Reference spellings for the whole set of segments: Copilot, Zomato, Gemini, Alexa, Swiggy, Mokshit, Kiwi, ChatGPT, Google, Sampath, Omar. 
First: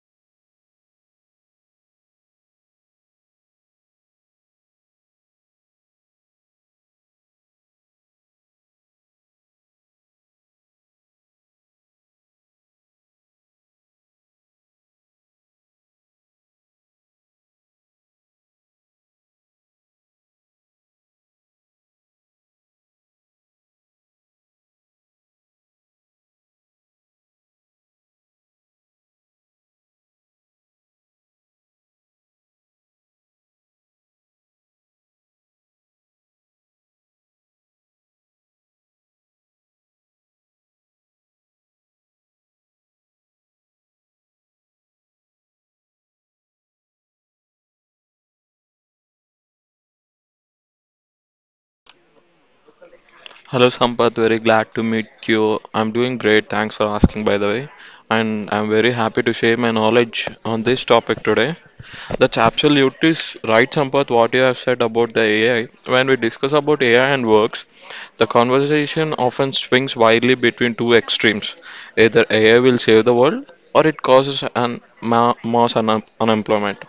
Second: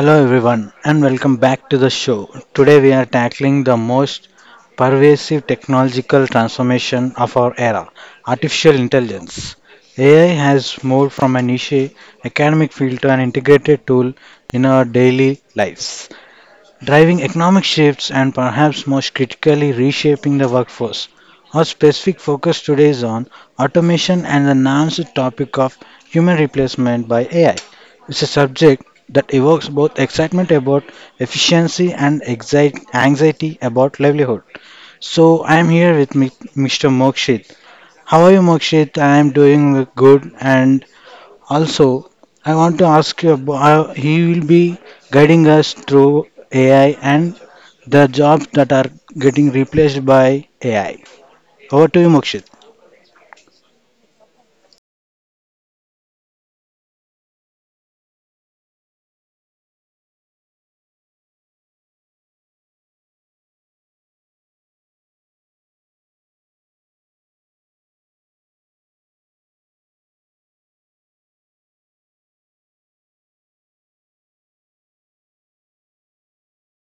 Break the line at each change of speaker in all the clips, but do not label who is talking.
Hello everyone and welcome back to the show. Today we are tackling the most pervasive technological transformation of our era, artificial intelligence. AI has moved from a niche academic field to an integrated tool in our daily lives driving economic shifts and perhaps most critically reshaping the workforce. Our specific focus today is on automation and the nuanced topic of human replacement by AI. It's a subject that evokes both excitement about efficiency and anxiety about livelihood. So I'm here with Mr. Mokshit. How are you, Mokshit? I'm doing good, and also, I want to ask you about he will be guiding us through AI and the jobs that are getting replaced by AI. Over to you, Mokshit.
Hello Sampath, very glad to meet you. I'm doing great, thanks for asking by the way. And I'm very happy to share my knowledge on this topic today. That's absolutely right, Sampath, what you have said about the AI. When we discuss about AI and works, the conversation often swings widely between two extremes. Either AI will save the world or it causes an mass unemployment.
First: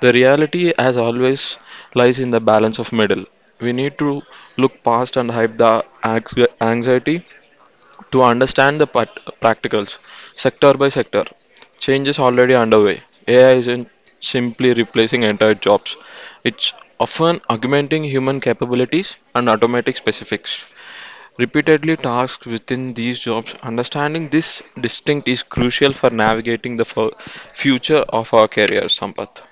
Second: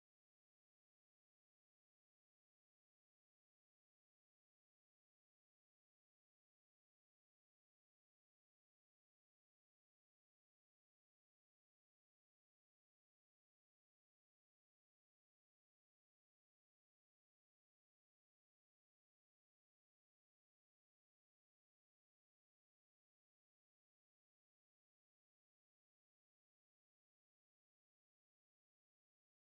The reality, as always, lies in the balance of middle. We need to look past and hype the anx- anxiety to understand the practicals sector by sector. Change is already underway. AI isn't simply replacing entire jobs, it's often augmenting human capabilities and automatic specifics. Repeatedly tasks within these jobs, understanding this distinct is crucial for navigating the future of our careers, Sampath.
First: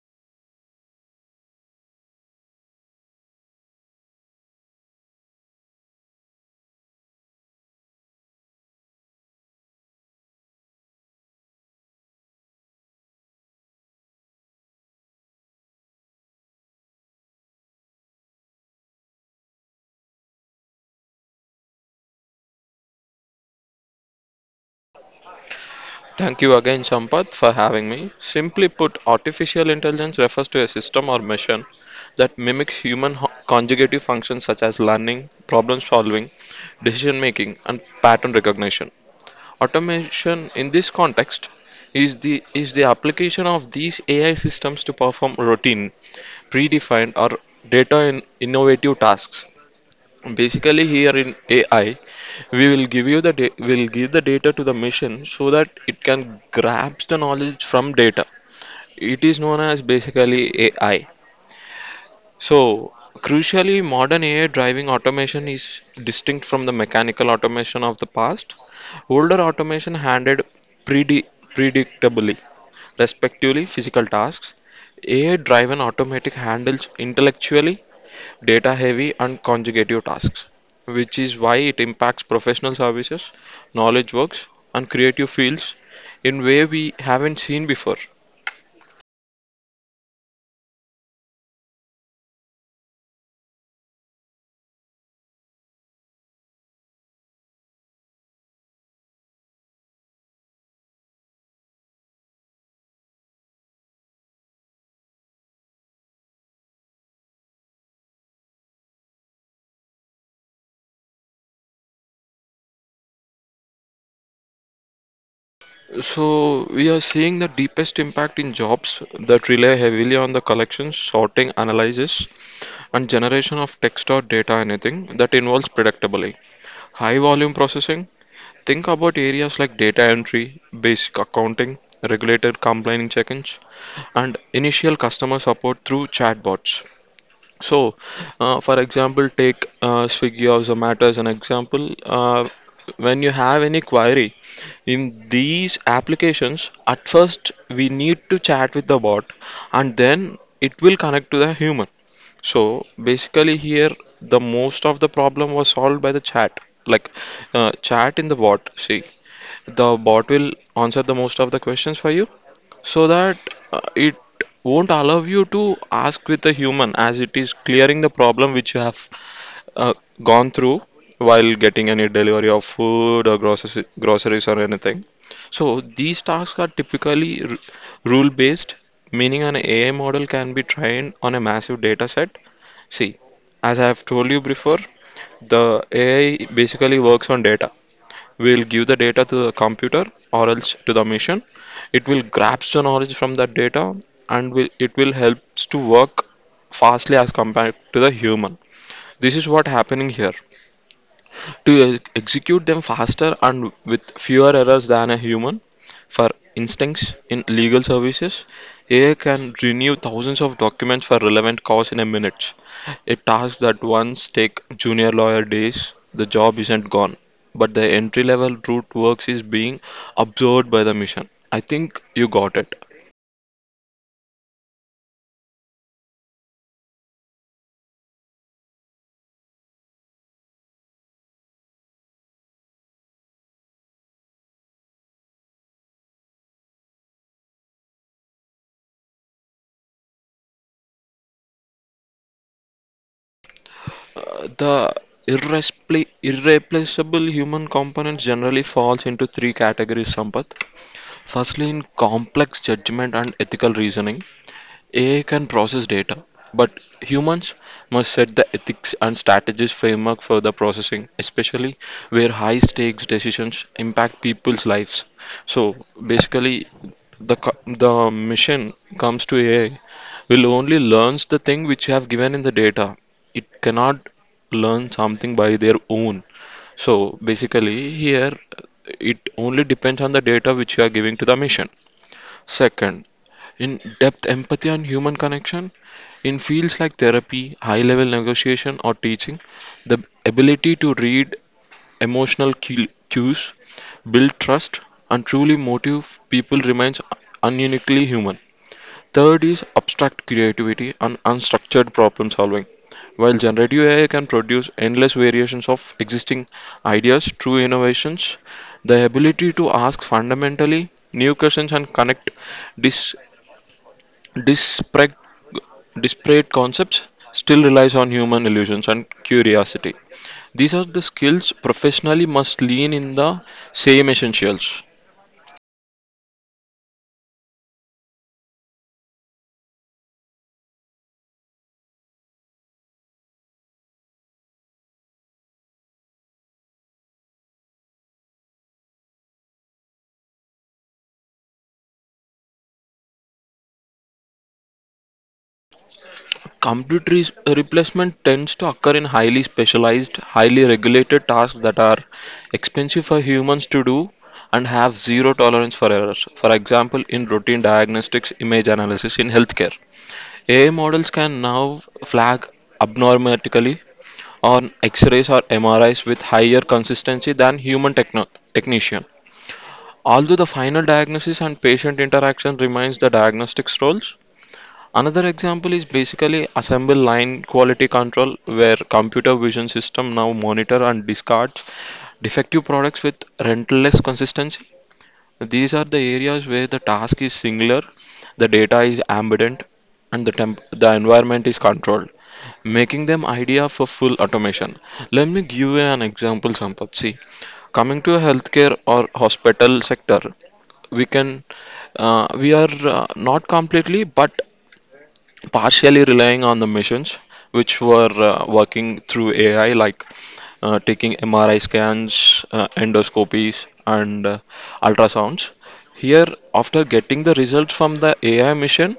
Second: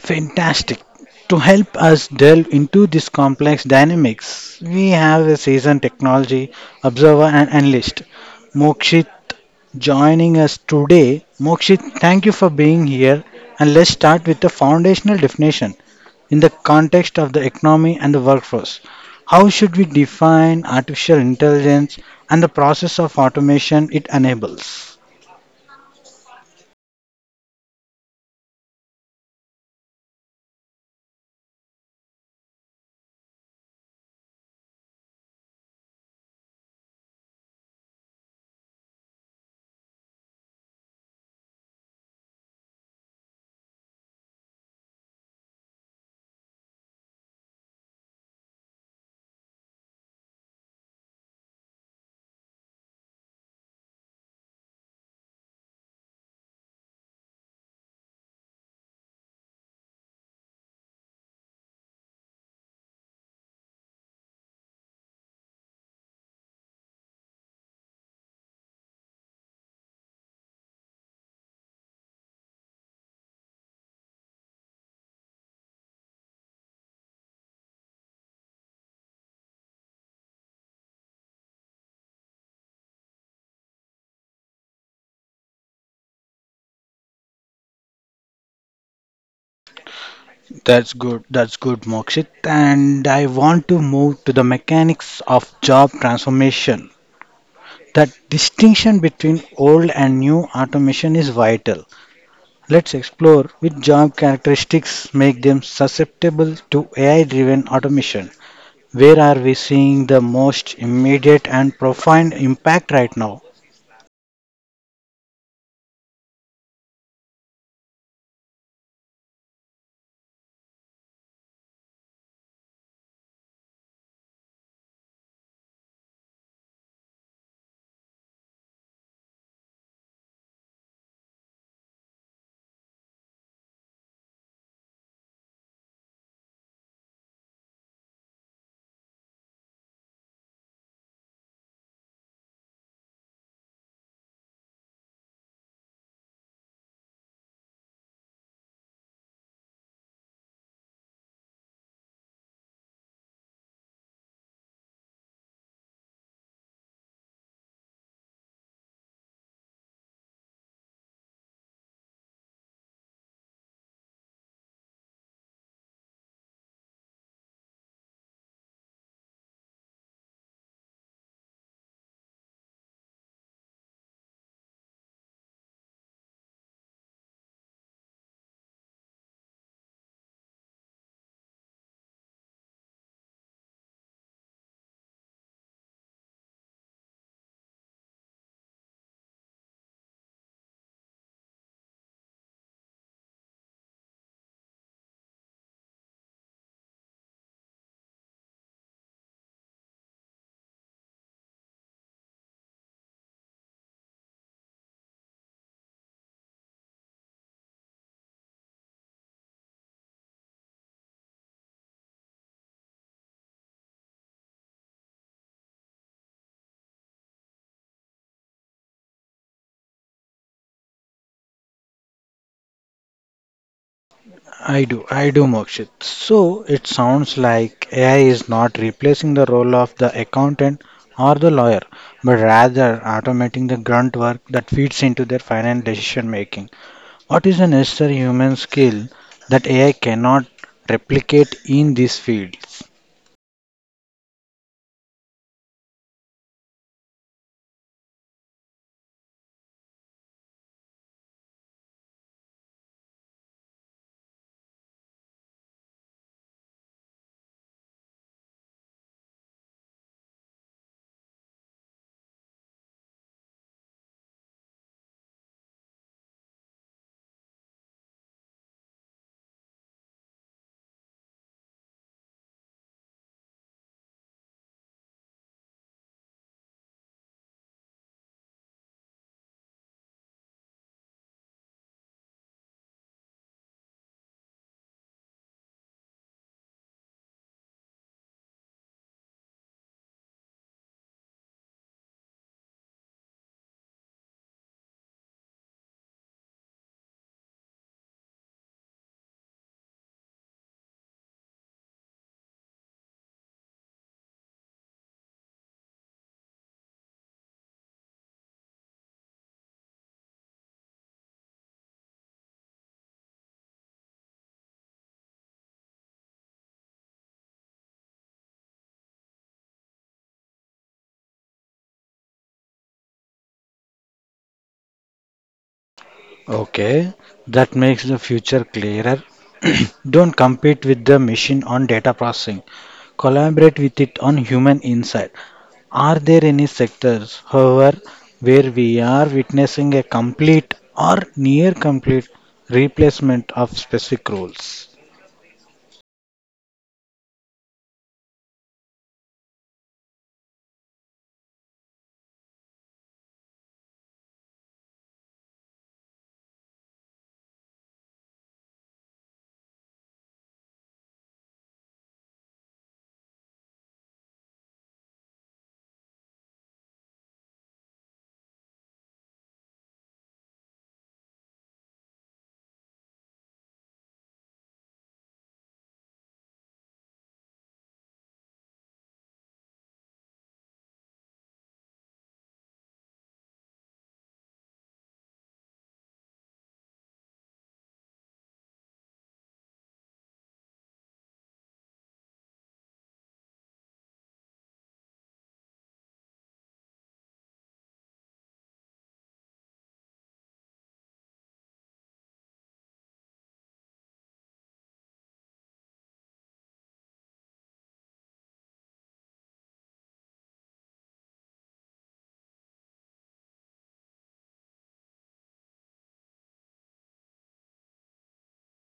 Fantastic. To help us delve into this complex dynamics, we have a seasoned technology observer and analyst, Mokshit, joining us today. Mokshit, thank you for being here and let's start with the foundational definition in the context of the economy and the workforce. How should we define artificial intelligence and the process of automation it enables?
Thank you again, Sampath, for having me. Simply put, artificial intelligence refers to a system or machine that mimics human conjugative functions such as learning, problem solving, decision making, and pattern recognition. Automation in this context is the application of these AI systems to perform routine, predefined, or data in innovative tasks. Basically, here in AI, we will give you the will give the data to the machine so that it can grasp the knowledge from data. It is known as basically AI. So, crucially, modern AI driving automation is distinct from the mechanical automation of the past. Older automation handled predi- predictably, respectively, physical tasks. AI driven automatic handles intellectually data-heavy and consecutive tasks, which is why it impacts professional services, knowledge works, and creative fields in way we haven't seen before.
That's good. That's good, Mokshit. And I want to move to the mechanics of job transformation. That distinction between old and new automation is vital. Let's explore which job characteristics make them susceptible to AI driven automation. Where are we seeing the most immediate and profound impact right now?
So we are seeing the deepest impact in jobs that rely heavily on the collection, sorting, analysis, and generation of text or data anything that involves predictability. High volume processing. Think about areas like data entry, basic accounting, regulated compliance check-ins, and initial customer support through chatbots. So, for example, take Swiggy or Zomato as an example. When you have any query in these applications, at first we need to chat with the bot and then it will connect to the human. So, basically, here the most of the problem was solved by the chat, like chat in the bot. See, the bot will answer the most of the questions for you so that it won't allow you to ask with a human as it is clearing the problem which you have uh, gone through while getting any delivery of food or groceries or anything. So these tasks are typically rule based, meaning an AI model can be trained on a massive data set. See, as I have told you before, the AI basically works on data. We'll give the data to the computer or else to the machine, it will grab the knowledge from that data and it will help to work fastly as compared to the human. This is what happening here, to execute them faster and with fewer errors than a human. For instance, in legal services, AI can renew thousands of documents for relevant cause in a minute. A task that once take junior lawyer days, the job isn't gone, but the entry level root works is being absorbed by the machine. I think you got it.
I do, Mokshit. So it sounds like AI is not replacing the role of the accountant or the lawyer, but rather automating the grunt work that feeds into their final decision making. What is a necessary human skill that AI cannot replicate in these fields?
The irreplaceable human components generally falls into three categories, Sampath. Firstly in complex judgment and ethical reasoning. AI can process data, but humans must set the ethics and strategies framework for the processing, especially where high stakes decisions impact people's lives. So basically, the mission comes to AI will only learns the thing which you have given in the data. It cannot learn something by their own. So basically, here it only depends on the data which you are giving to the mission. Second, in-depth empathy and human connection. In fields like therapy, high-level negotiation, or teaching, the ability to read emotional cues, build trust, and truly motivate people remains uniquely human. Third is abstract creativity and unstructured problem solving. While generative AI can produce endless variations of existing ideas true innovations, the ability to ask fundamentally new questions and connect dis- disparate, disparate concepts still relies on human illusions and curiosity. These are the skills professionally must lean in the same essentials.
Okay, that makes the future clearer. Don't compete with the machine on data processing. Collaborate with it on human insight. Are there any sectors, however, where we are witnessing a complete or near complete replacement of specific roles?
Complete replacement tends to occur in highly specialized, highly regulated tasks that are expensive for humans to do and have zero tolerance for errors. For example, in routine diagnostics, image analysis in healthcare. AI models can now flag abnormality on X-rays or MRIs with higher consistency than human technician. Although the final diagnosis and patient interaction remains the diagnostics role, another example is basically assembly line quality control where computer vision system now monitor and discards defective products with relentless consistency. These are the areas where the task is singular, the data is ambient and the the environment is controlled, making them idea for full automation. Let me give you an example, Sampath. See, coming to healthcare or hospital sector, we can we are not completely but partially relying on the machines which were working through AI, like taking MRI scans, endoscopies, and ultrasounds. Here, after getting the results from the AI machine,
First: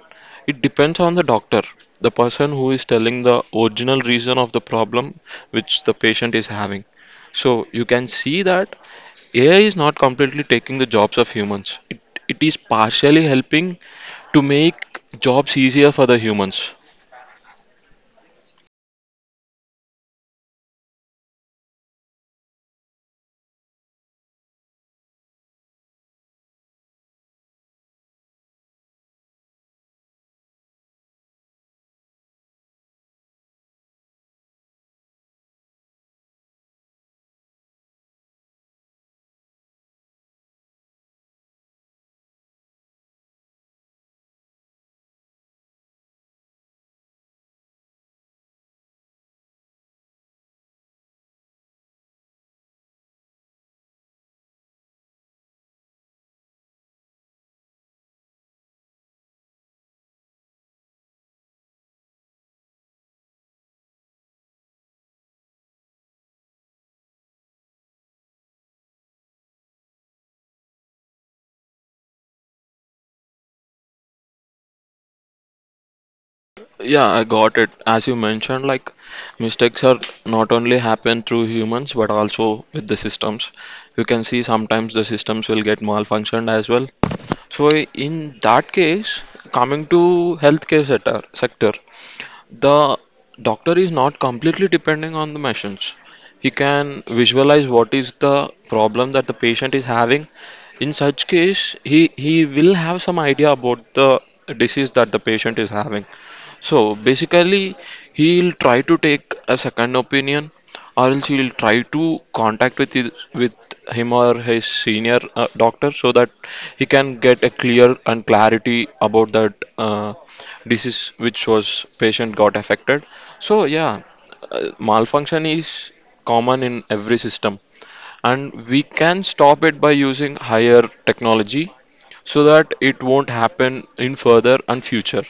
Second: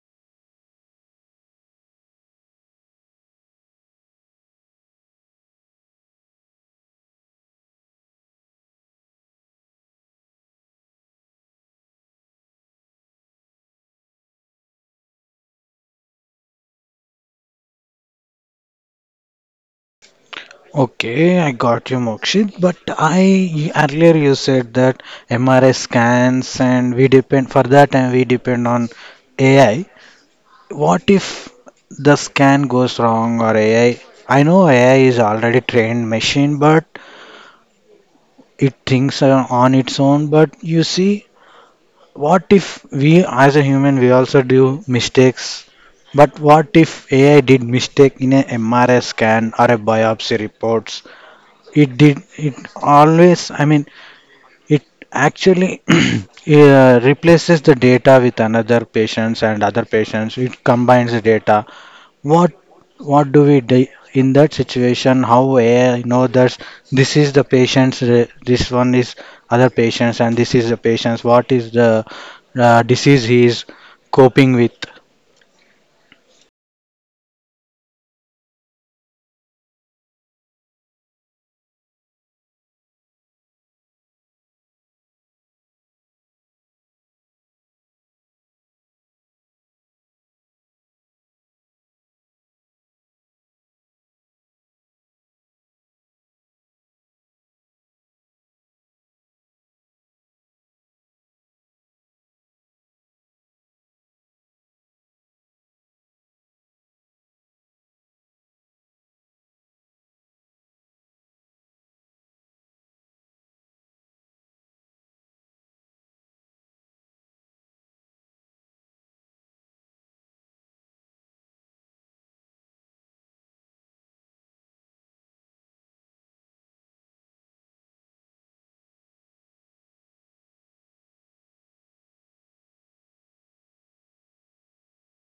it depends on the doctor, the person who is telling the original reason of the problem which the patient is having. So you can see that AI is not completely taking the jobs of humans. It is partially helping to make jobs easier for the humans.
Okay, I got you, Mokshit. But I earlier you said that MRI scans and we depend for that and we depend on AI. What if the scan goes wrong or AI? I know AI is already trained machine, but it thinks on its own. But you see, what if we as a human we also do mistakes? But what if AI did mistake in a MRI scan or a biopsy reports? It did. It always. I mean, it actually replaces the data with another patients and other patients. It combines the data. What what do we do in that situation? How AI know that this is the this one is other patients and this is the patient's, what is the disease he is coping with?
Yeah, I got it. As you mentioned, like mistakes are not only happen through humans but also with the systems. You can see sometimes the systems will get malfunctioned as well. So in that case, coming to healthcare sector, the doctor is not completely depending on the machines. He can visualize what is the problem that the patient is having. In such case, he will have some idea about the disease that the patient is having. So basically, he'll try to take a second opinion, or else he'll try to contact with him or his senior doctor so that he can get a clear and clarity about that. Disease which was patient got affected. So yeah, malfunction is common in every system, and we can stop it by using higher technology so that it won't happen in further and future.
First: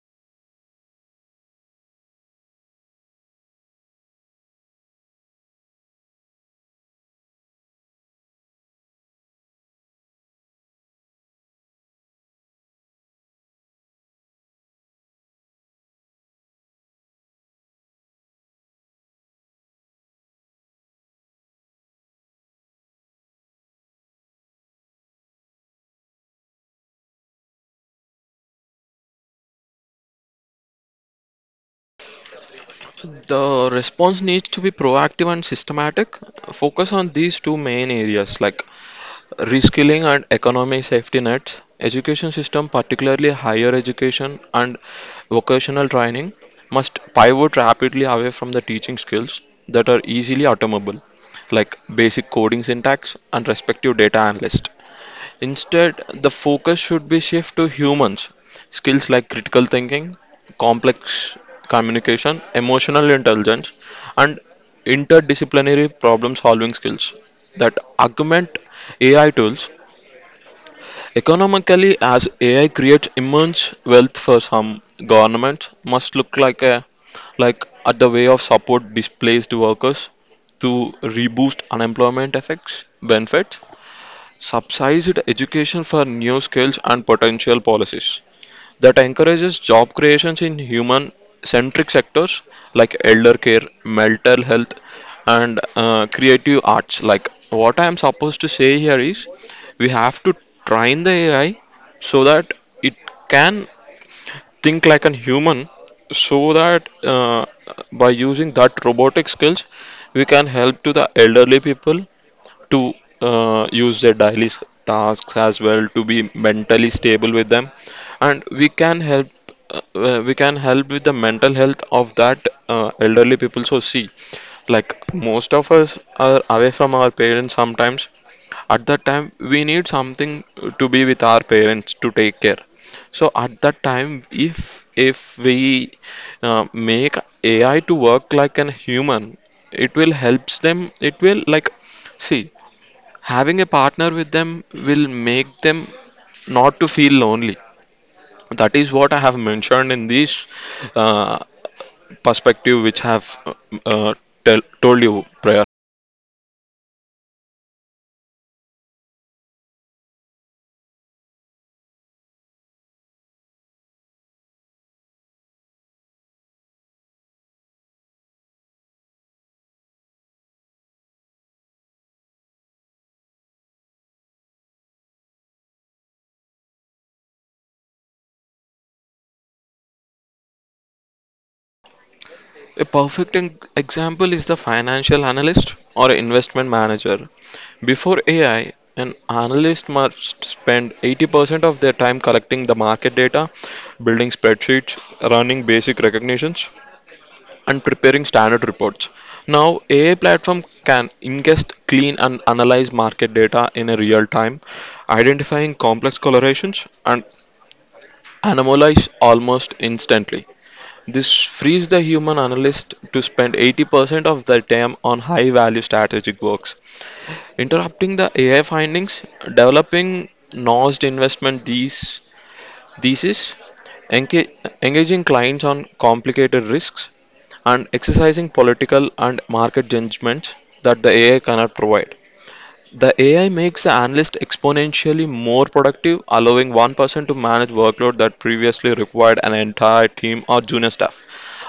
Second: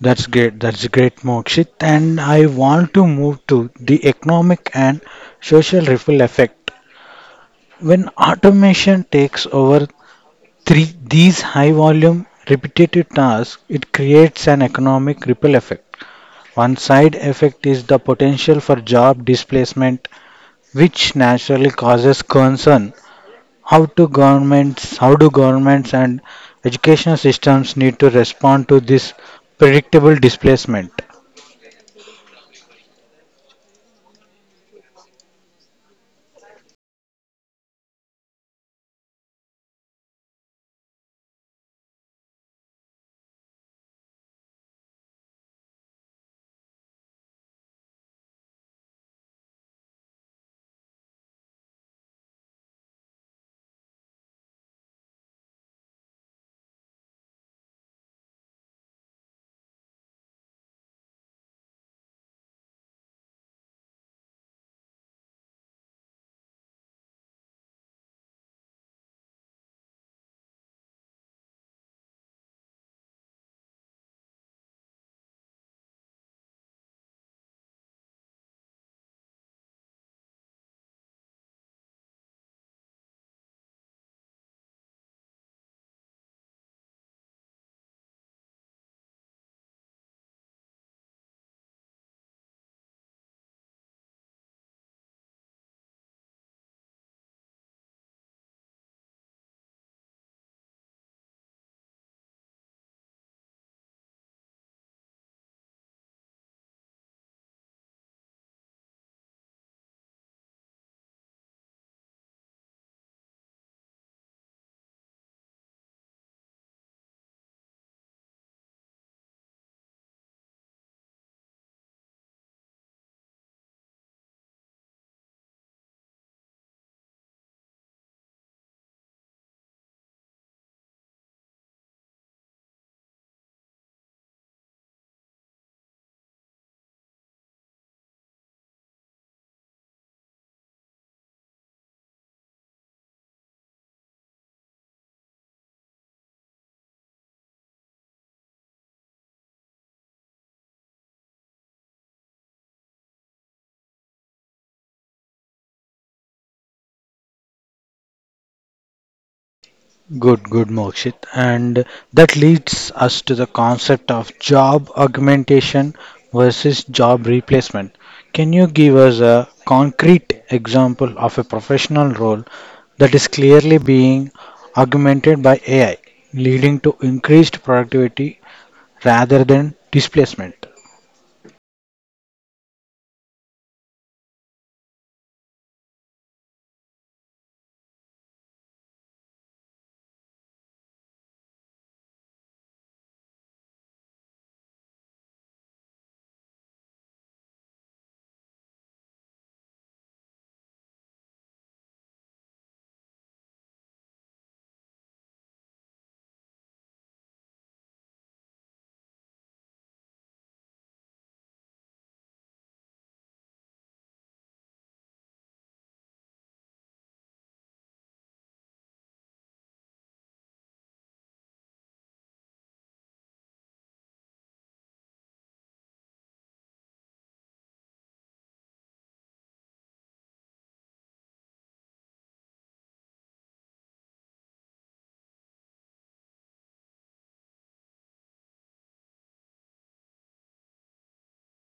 That's great. That's great, Mokshit. And I want to move to the economic and social ripple effect. When automation takes over three, these high volume repetitive tasks, it creates an economic ripple effect. One side effect is the potential for job displacement, which naturally causes concern. How do governments and education systems need to respond to this predictable displacement?
The response needs to be proactive and systematic. Focus on these two main areas like reskilling and economic safety nets. Education system, particularly higher education and vocational training, must pivot rapidly away from the teaching skills that are easily automable, like basic coding syntax and respective data analyst. Instead, the focus should be shift to humans, skills like critical thinking, complex communication, emotional intelligence, and interdisciplinary problem solving skills that augment AI tools. Economically, as AI creates immense wealth for some, governments must look like a like at the way of support displaced workers to reboost unemployment effects benefits, subsidized education for new skills and potential policies that encourages job creations in human centric sectors like elder care, mental health, and creative arts. Like, what I am supposed to say here is we have to train the AI so that it can think like a human, so that by using that robotic skills, we can help to the elderly people to use their daily tasks as well to be mentally stable with them, and we can help with the mental health of that elderly people. So see, like most of us are away from our parents sometimes, at that time we need something to be with our parents to take care. So at that time, if we make AI to work like an human, it will helps them. It will, like, see, having a partner with them will make them not to feel lonely. That is what I have mentioned in this uh, perspective which I have uh, told you prior.
Good, good, Mokshit. And that leads us to the concept of job augmentation versus job replacement. Can you give us a concrete example of a professional role that is clearly being augmented by AI, leading to increased productivity rather than displacement?
A perfect example is the financial analyst or investment manager. Before AI, an analyst must spend 80% of their time collecting the market data, building spreadsheets, running basic recognitions, and preparing standard reports. Now, AI platform can ingest, clean, and analyze market data in a real time, identifying complex correlations and anomalies almost instantly. This frees the human analyst to spend 80% of their time on high value strategic works, interrupting the AI findings, developing nosed investment these thesis. Enga- Engaging clients on complicated risks and exercising political and market judgments that the AI cannot provide. The AI makes the analyst exponentially more productive, allowing one person to manage workload that previously required an entire team or junior staff.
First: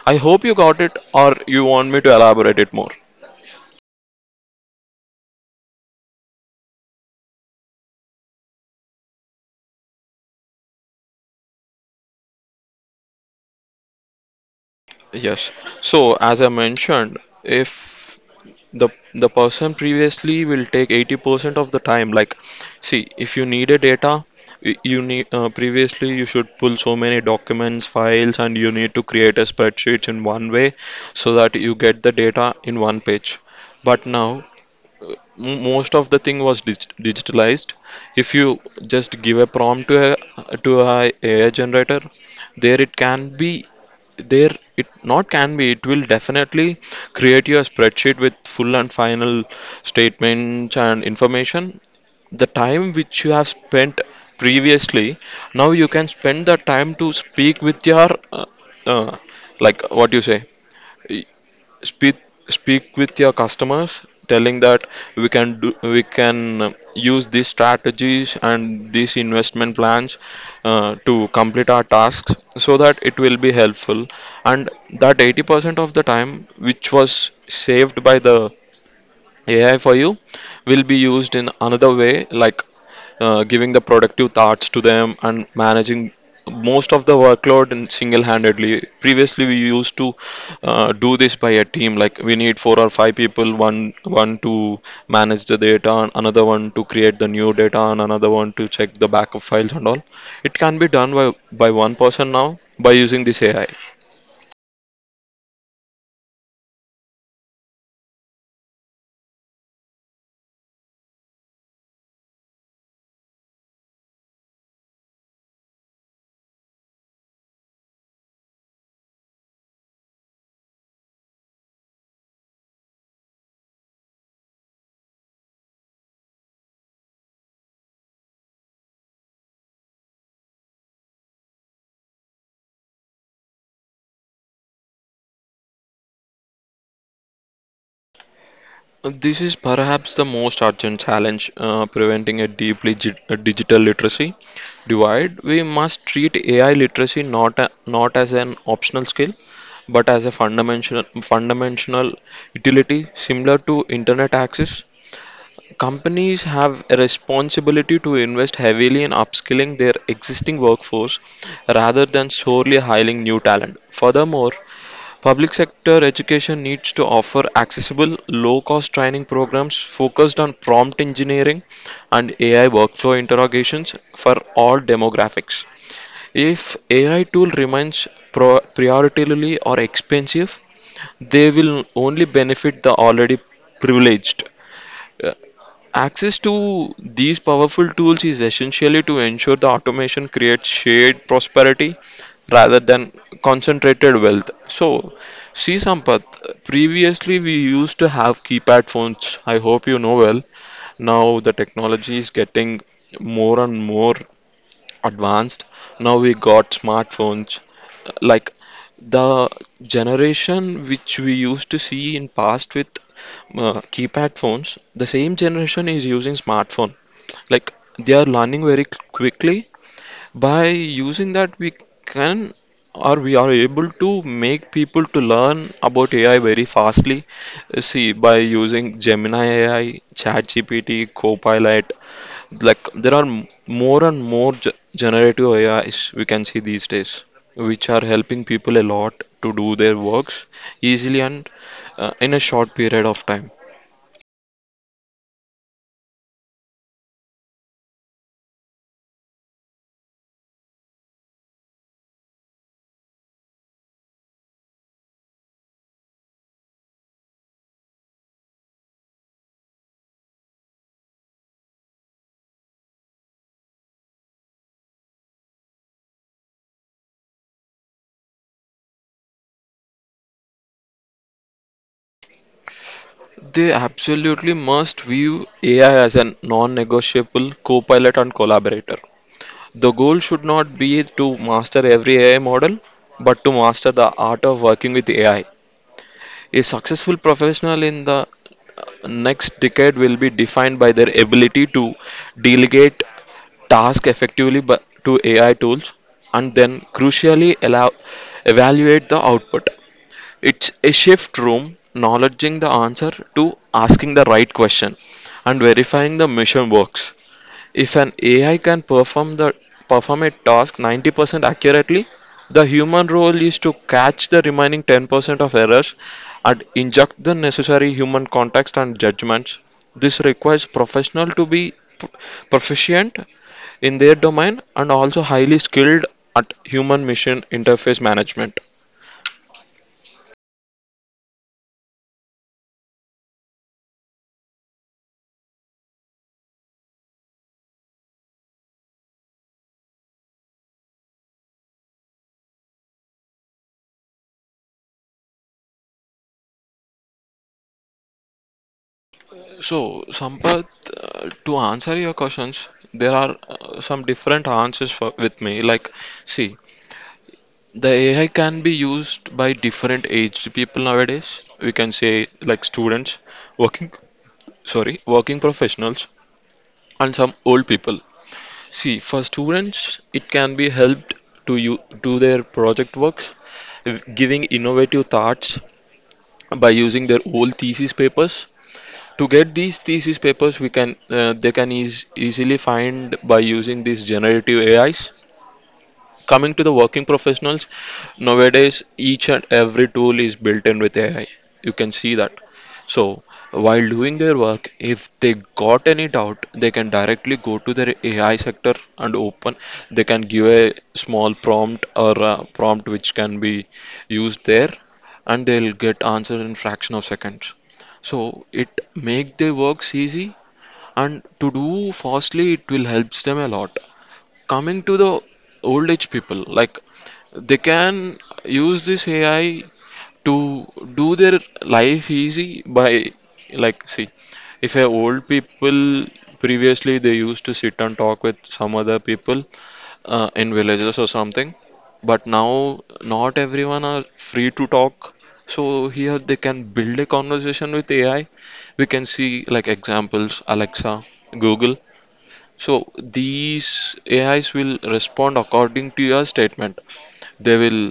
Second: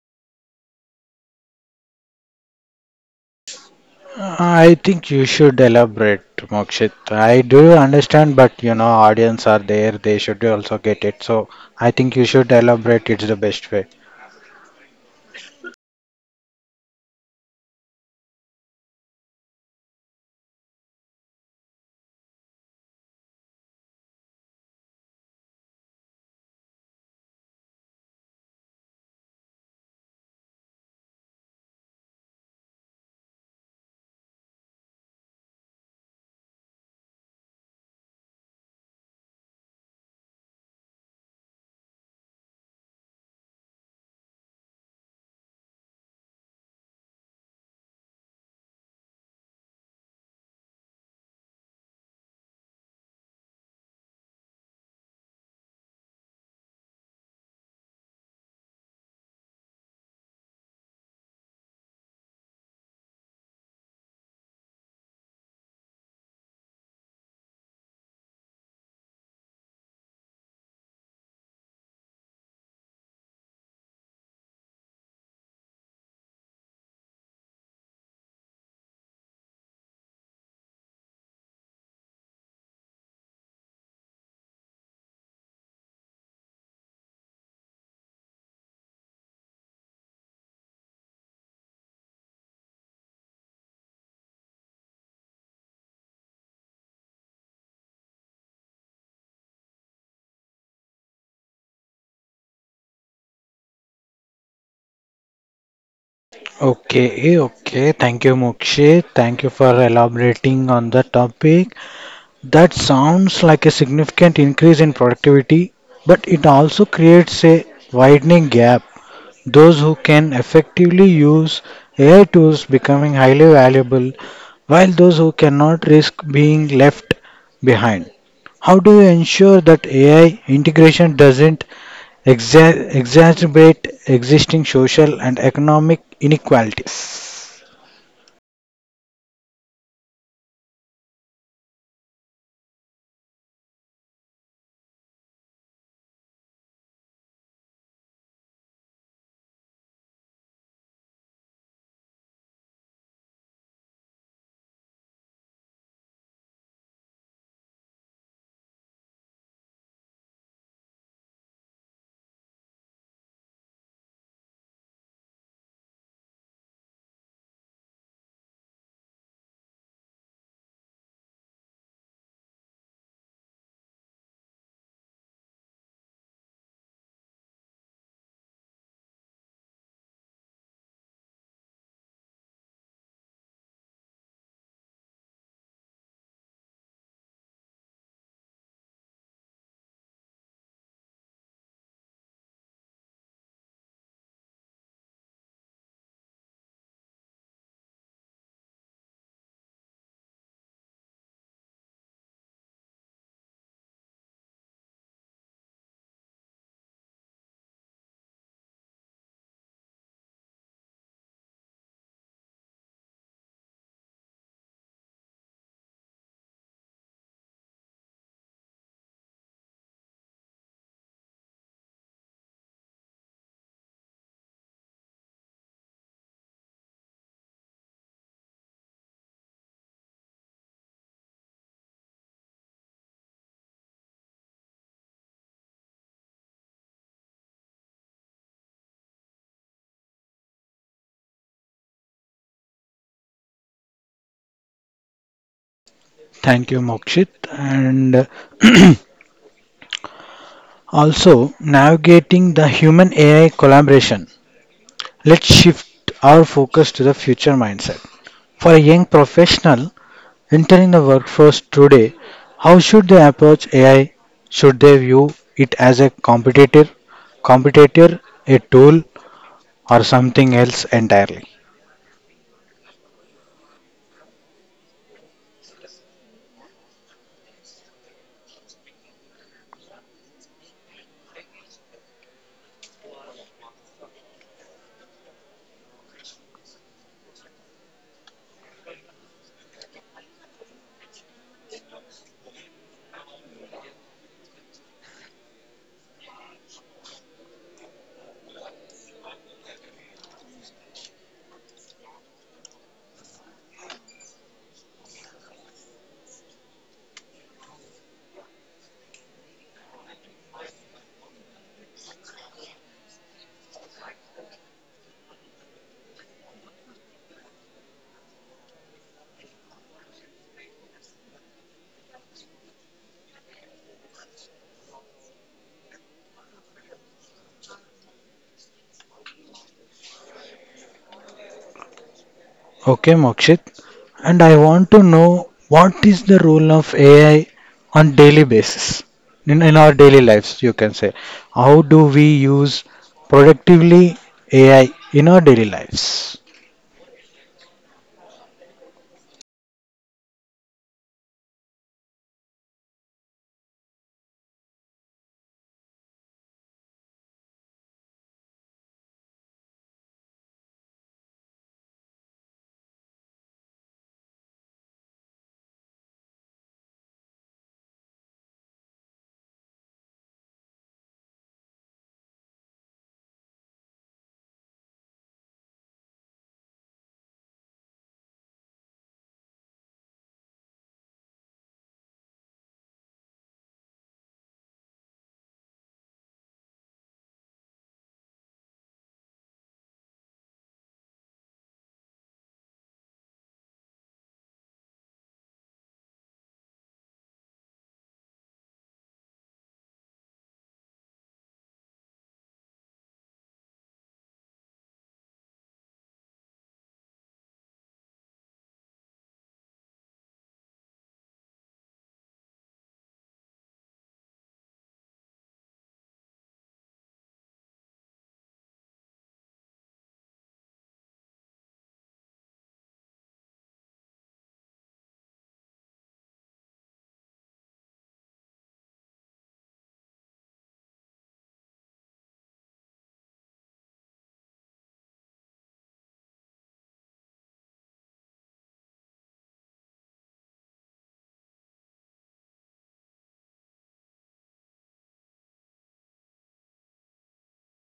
I hope you got it, or you want me to elaborate it more.
I think you should elaborate, Mokshit. I do understand, but you know, audience are there, they should also get it. So I think you should elaborate, it's the best way.
Yes. So, as I mentioned, if the the person previously will take 80% of the time, like, see, if you need a data, you need, previously you should pull so many documents files and you need to create a spreadsheet in one way so that you get the data in one page. But now most of the thing was digitalized. If you just give a prompt to a AI generator, there it can be, there, it, not can be, it will definitely create your spreadsheet with full and final statements and information. The time which you have spent previously, now you can spend the time to speak with your uh, uh, like what you say, speak speak with your customers, telling that we can do, we can use these strategies and these investment plans to complete our tasks, so that it will be helpful. And that 80% of the time which was saved by the AI for you will be used in another way, like giving the productive tasks to them and managing most of the workload in single-handedly. Previously, we used to do this by a team, like we need four or five people, one to manage the data, and another one to create the new data, and another one to check the backup files and all. It can be done by one person now by using this AI.
Okay, okay. Thank you, Mokshit. Thank you for elaborating on the topic. That sounds like a significant increase in productivity, but it also creates a widening gap. Those who can effectively use AI tools becoming highly valuable, while those who cannot risk being left behind. How do you ensure that AI integration doesn't exacerbate existing social and economic inequalities?
This is perhaps the most urgent challenge, preventing a digital literacy divide. We must treat AI literacy not as an optional skill, but as a fundamental utility similar to internet access. Companies have a responsibility to invest heavily in upskilling their existing workforce rather than solely hiring new talent. Furthermore, public sector education needs to offer accessible, low-cost training programs focused on prompt engineering and AI workflow interrogations for all demographics. If AI tool remains prioritarily or expensive, they will only benefit the already privileged. Access to these powerful tools is essentially to ensure the automation creates shared prosperity rather than concentrated wealth. So, see, Sampath, previously we used to have keypad phones. I hope you know well. Now the technology is getting more and more advanced. Now we got smartphones. Like the generation which we used to see in past with keypad phones, the same generation is using smartphone. Like they are learning very quickly. By using that, we can, or we are able to make people to learn about AI very fastly. See, by using Gemini AI, ChatGPT, Copilot, like there are more and more generative AIs we can see these days, which are helping people a lot to do their works easily and in a short period of time.
Thank you, Mokshit. And also navigating the human AI collaboration. Let's shift our focus to the future mindset. For a young professional entering the workforce today, how should they approach AI? Should they view it as a competitor, a tool, or something else entirely?
They absolutely must view AI as a non-negotiable co-pilot and collaborator. The goal should not be to master every AI model, but to master the art of working with AI. A successful professional in the next decade will be defined by their ability to delegate task effectively, to AI tools, and then crucially allow, evaluate the output. It's a shift from acknowledging the answer to asking the right question and verifying the mission works. If an AI can perform a task 90% accurately, the human role is to catch the remaining 10% of errors and inject the necessary human context and judgments. This requires professional to be p- proficient in their domain and also highly skilled at human machine interface management.
Okay, Mokshit. And I want to know what is the role of AI on daily basis in our daily lives, you can say. How do we use productively AI in our daily lives?
So, Sampath, to answer your questions, there are some different answers for, with me. Like, see, the AI can be used by different aged people nowadays. We can say like students, working, sorry, working professionals, and some old people. See, for students, it can be helped to you do their project works, giving innovative thoughts by using their old thesis papers. To get these thesis papers, we can they can easily find by using these generative AIs. Coming to the working professionals, nowadays each and every tool is built in with AI. You can see that. So, while doing their work, if they got any doubt, they can directly go to their AI sector and open. They can give a small prompt or a prompt which can be used there, and they'll get answer in fraction of seconds. So it make their works easy, and to do fastly, it will helps them a lot. Coming to the old age people, like they can use this AI to do their life easy by, like, see, if a old people previously they used to sit and talk with some other people in villages or something, but now not everyone are free to talk, so here they can build a conversation with AI. We can see, like, examples, Alexa, Google. So these AIs will respond according to your statement. they will,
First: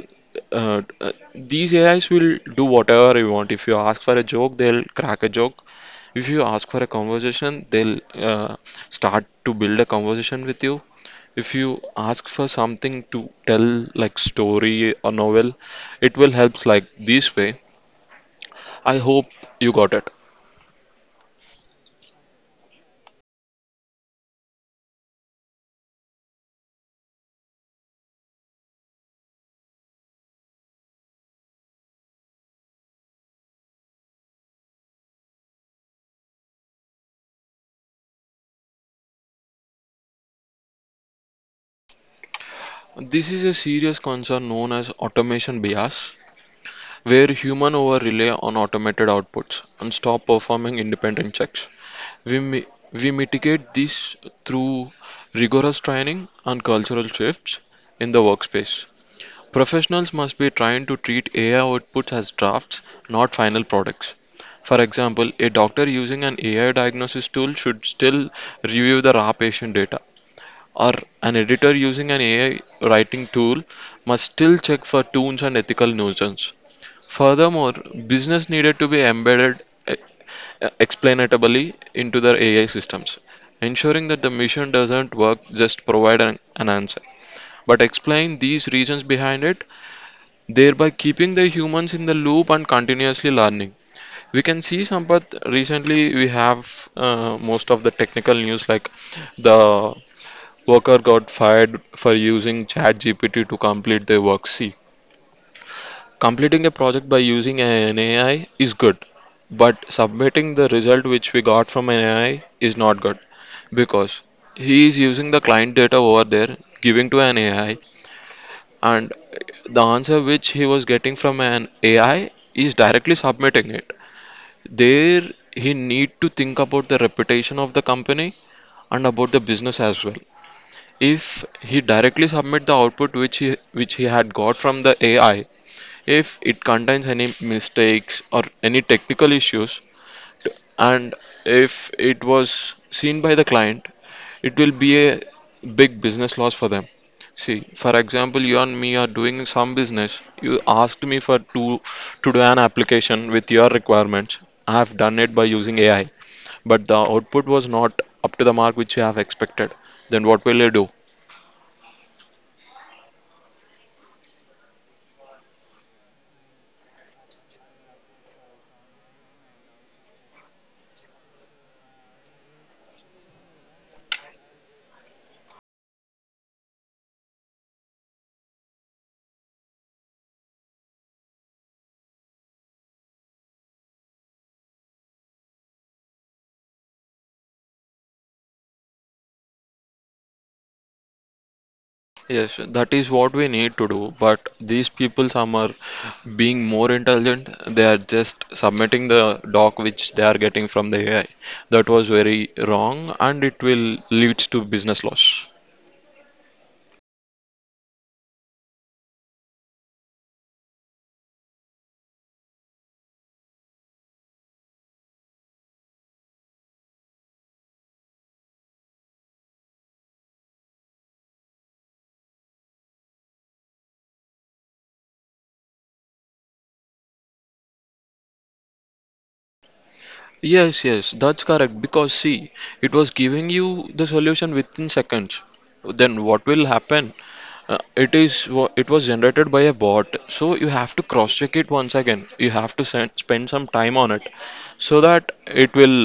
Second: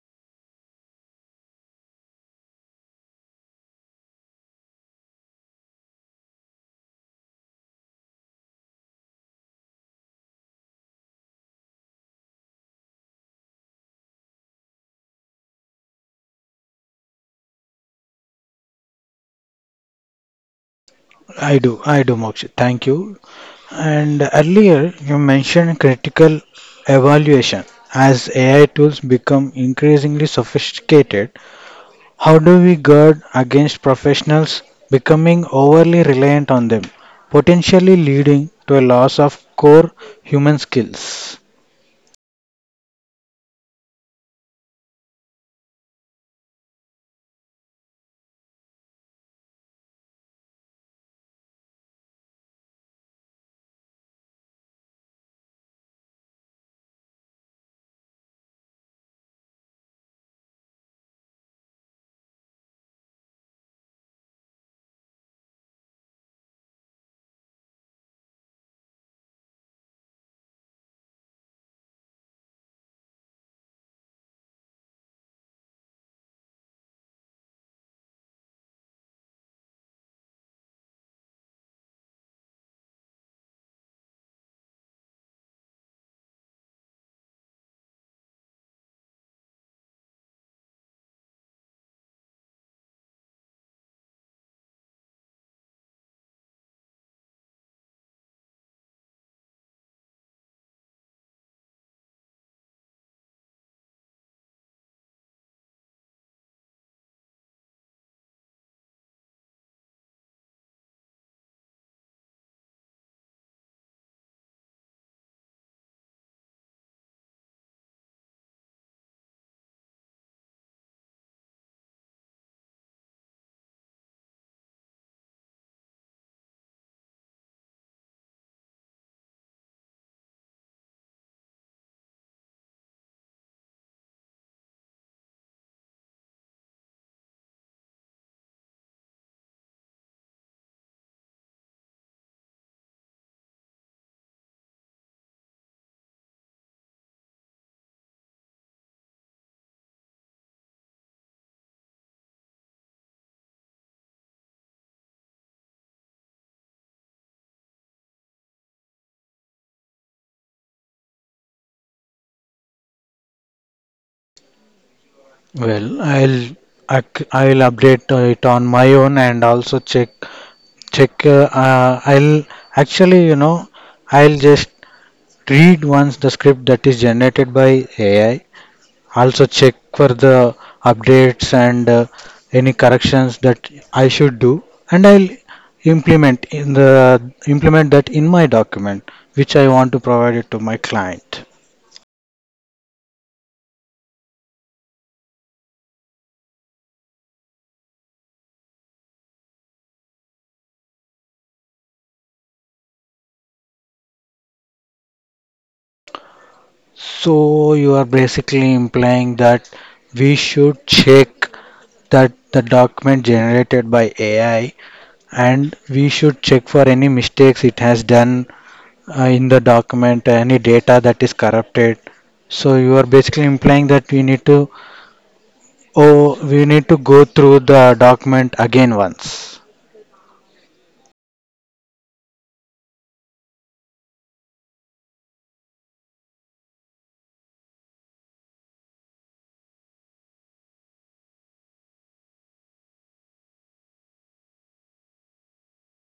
these AIs will do whatever you want. If you ask for a joke, they'll crack a joke. If you ask for a conversation, they'll start to build a conversation with you. If you ask for something to tell, like story or novel, it will help like this way. I hope you got it.
I do, Mokshit. Thank you. And earlier, you mentioned critical evaluation. As AI tools become increasingly sophisticated, how do we guard against professionals becoming overly reliant on them, potentially leading to a loss of core human skills?
This is a serious concern known as automation bias, where human over rely on automated outputs and stop performing independent checks. We, mi- we mitigate this through rigorous training and cultural shifts in the workspace. Professionals must be trained to treat AI outputs as drafts, not final products. For example, a doctor using an AI diagnosis tool should still review the raw patient data, or an editor using an AI writing tool must still check for tunes and ethical nuisance. Furthermore, business needed to be embedded, explainatably, into their AI systems, ensuring that the mission doesn't work just provide an answer, but explain these reasons behind it, thereby keeping the humans in the loop and continuously learning. We can see, Sampath, recently we have, most of the technical news, like the worker got fired for using ChatGPT to complete their work. See, completing a project by using an AI is good, but submitting the result which we got from an AI is not good, because he is using the client data over there, giving to an AI, and the answer which he was getting from an AI is directly submitting it. There, he need to think about the reputation of the company and about the business as well. If he directly submit the output which he had got from the AI, if it contains any mistakes or any technical issues, and if it was seen by the client, it will be a big business loss for them. See, for example, you and me are doing some business. You asked me for to do an application with your requirements. I have done it by using AI, but the output was not up to the mark which you have expected. Then what will you do?
Well, I'll update it on my own and also check. I'll actually, you know, I'll just read once the script that is generated by AI, also check for the updates and any corrections that I should do and I'll implement in the implement that in my document which I want to provide it to my client.
Yes, that is what we need to do, but these people, some are being more intelligent. They are just submitting the doc which they are getting from the AI. That was very wrong, and it will lead to business loss.
So you are basically implying that we should check that the document generated by AI and we should check for any mistakes it has done in the document, any data that is corrupted. So you are basically implying that we need to, oh, we need to go through the document again once.
Yes, yes, that's correct. Because, see, it was giving you the solution within seconds. Then what will happen? Uh, it is it was generated by a bot, so you have to cross check it once again. You have to send, spend some time on it, so that it will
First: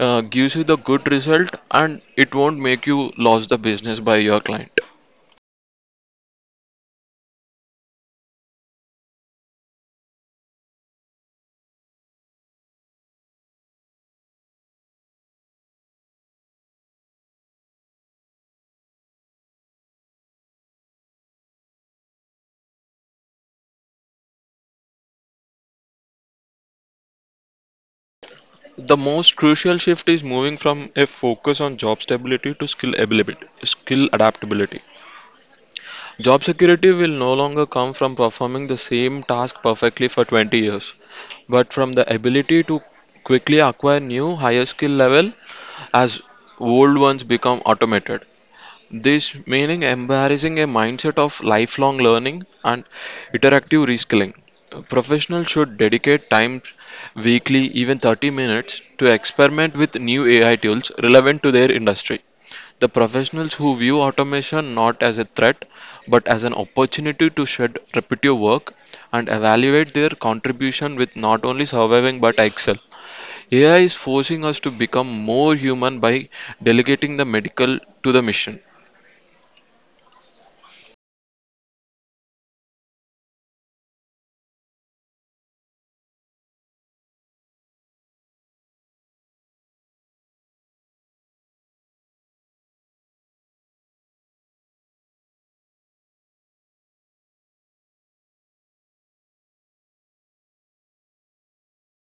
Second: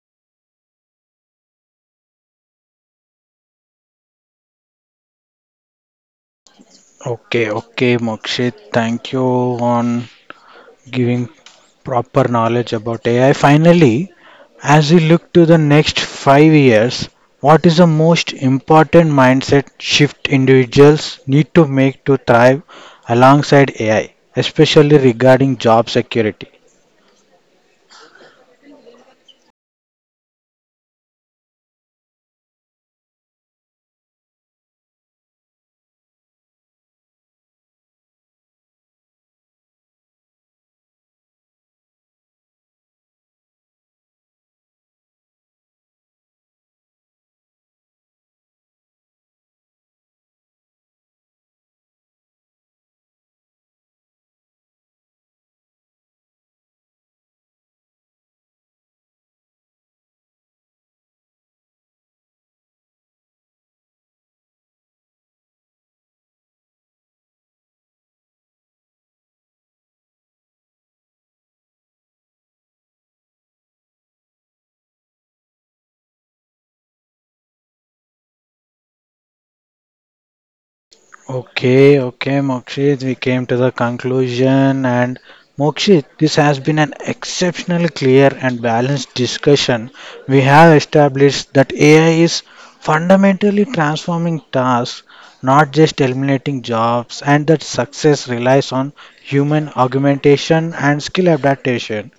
gives you the good result, and it won't make you lose the business by your client.
Okay, okay, Mokshit. Thank you on giving proper knowledge about AI. Finally, as we look to the next 5 years, what is the most important mindset shift individuals need to make to thrive alongside AI, especially regarding job security?
The most crucial shift is moving from a focus on job stability to skill ability, skill adaptability. Job security will no longer come from performing the same task perfectly for 20 years, but from the ability to quickly acquire new higher skill level as old ones become automated. This meaning embarrassing a mindset of lifelong learning and interactive reskilling. Professionals should dedicate time weekly, even 30 minutes, to experiment with new AI tools relevant to their industry. The professionals who view automation not as a threat but as an opportunity to shed repetitive work and evaluate their contribution with not only surviving but excel. AI is forcing us to become more human by delegating the medical to the mission.
Okay, okay, Mokshit, we came to the conclusion. And Mokshit, this has been an exceptionally clear and balanced discussion. We have established that AI is fundamentally transforming tasks, not just eliminating jobs, and that success relies on human augmentation and skill adaptation.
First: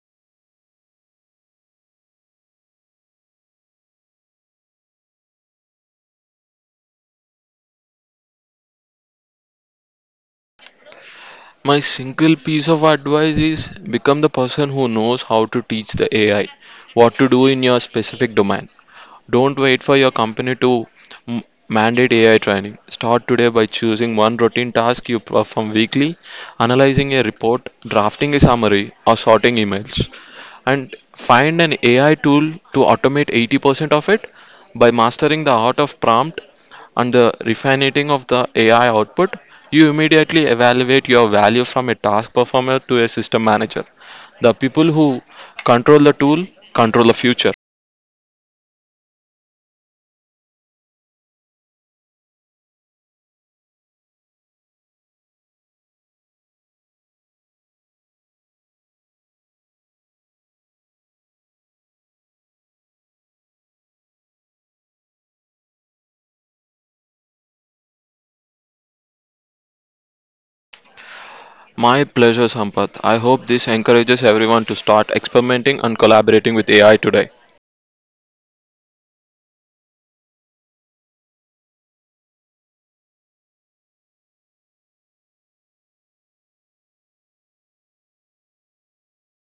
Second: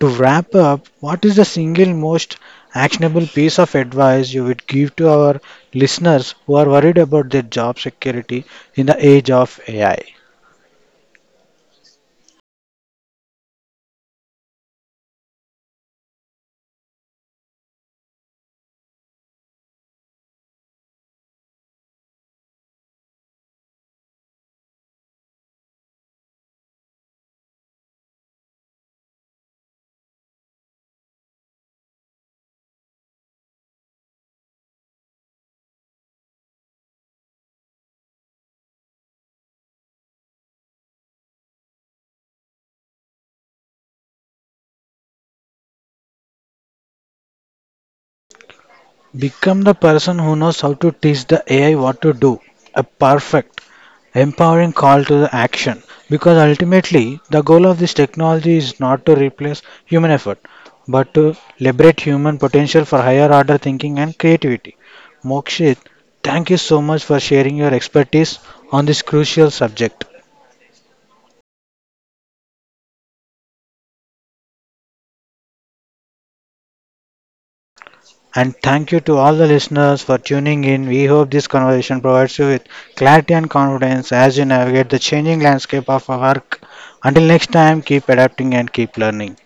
To wrap up, what is the single most actionable piece of advice you would give to our listeners who are worried about their job security in the age of AI?
My single piece of advice is become the person who knows how to teach the AI what to do in your specific domain. Don't wait for your company to m- mandate AI training. Start today by choosing one routine task you perform weekly, analyzing a report, drafting a summary, or sorting emails. And find an AI tool to automate 80% of it. By mastering the art of prompt and the refining of the AI output, you immediately evaluate your value from a task performer to a system manager. The people who control the tool control the future.
Become the person who knows how to teach the AI what to do. A perfect, empowering call to the action. Because ultimately, the goal of this technology is not to replace human effort, but to liberate human potential for higher order thinking and creativity. Mokshit, thank you so much for sharing your expertise on this crucial subject.
My pleasure, Sampath. I hope this encourages everyone to start experimenting and collaborating with AI today.
And thank you to all the listeners for tuning in. We hope this conversation provides you with clarity and confidence as you navigate the changing landscape of our work. Until next time, keep adapting and keep learning.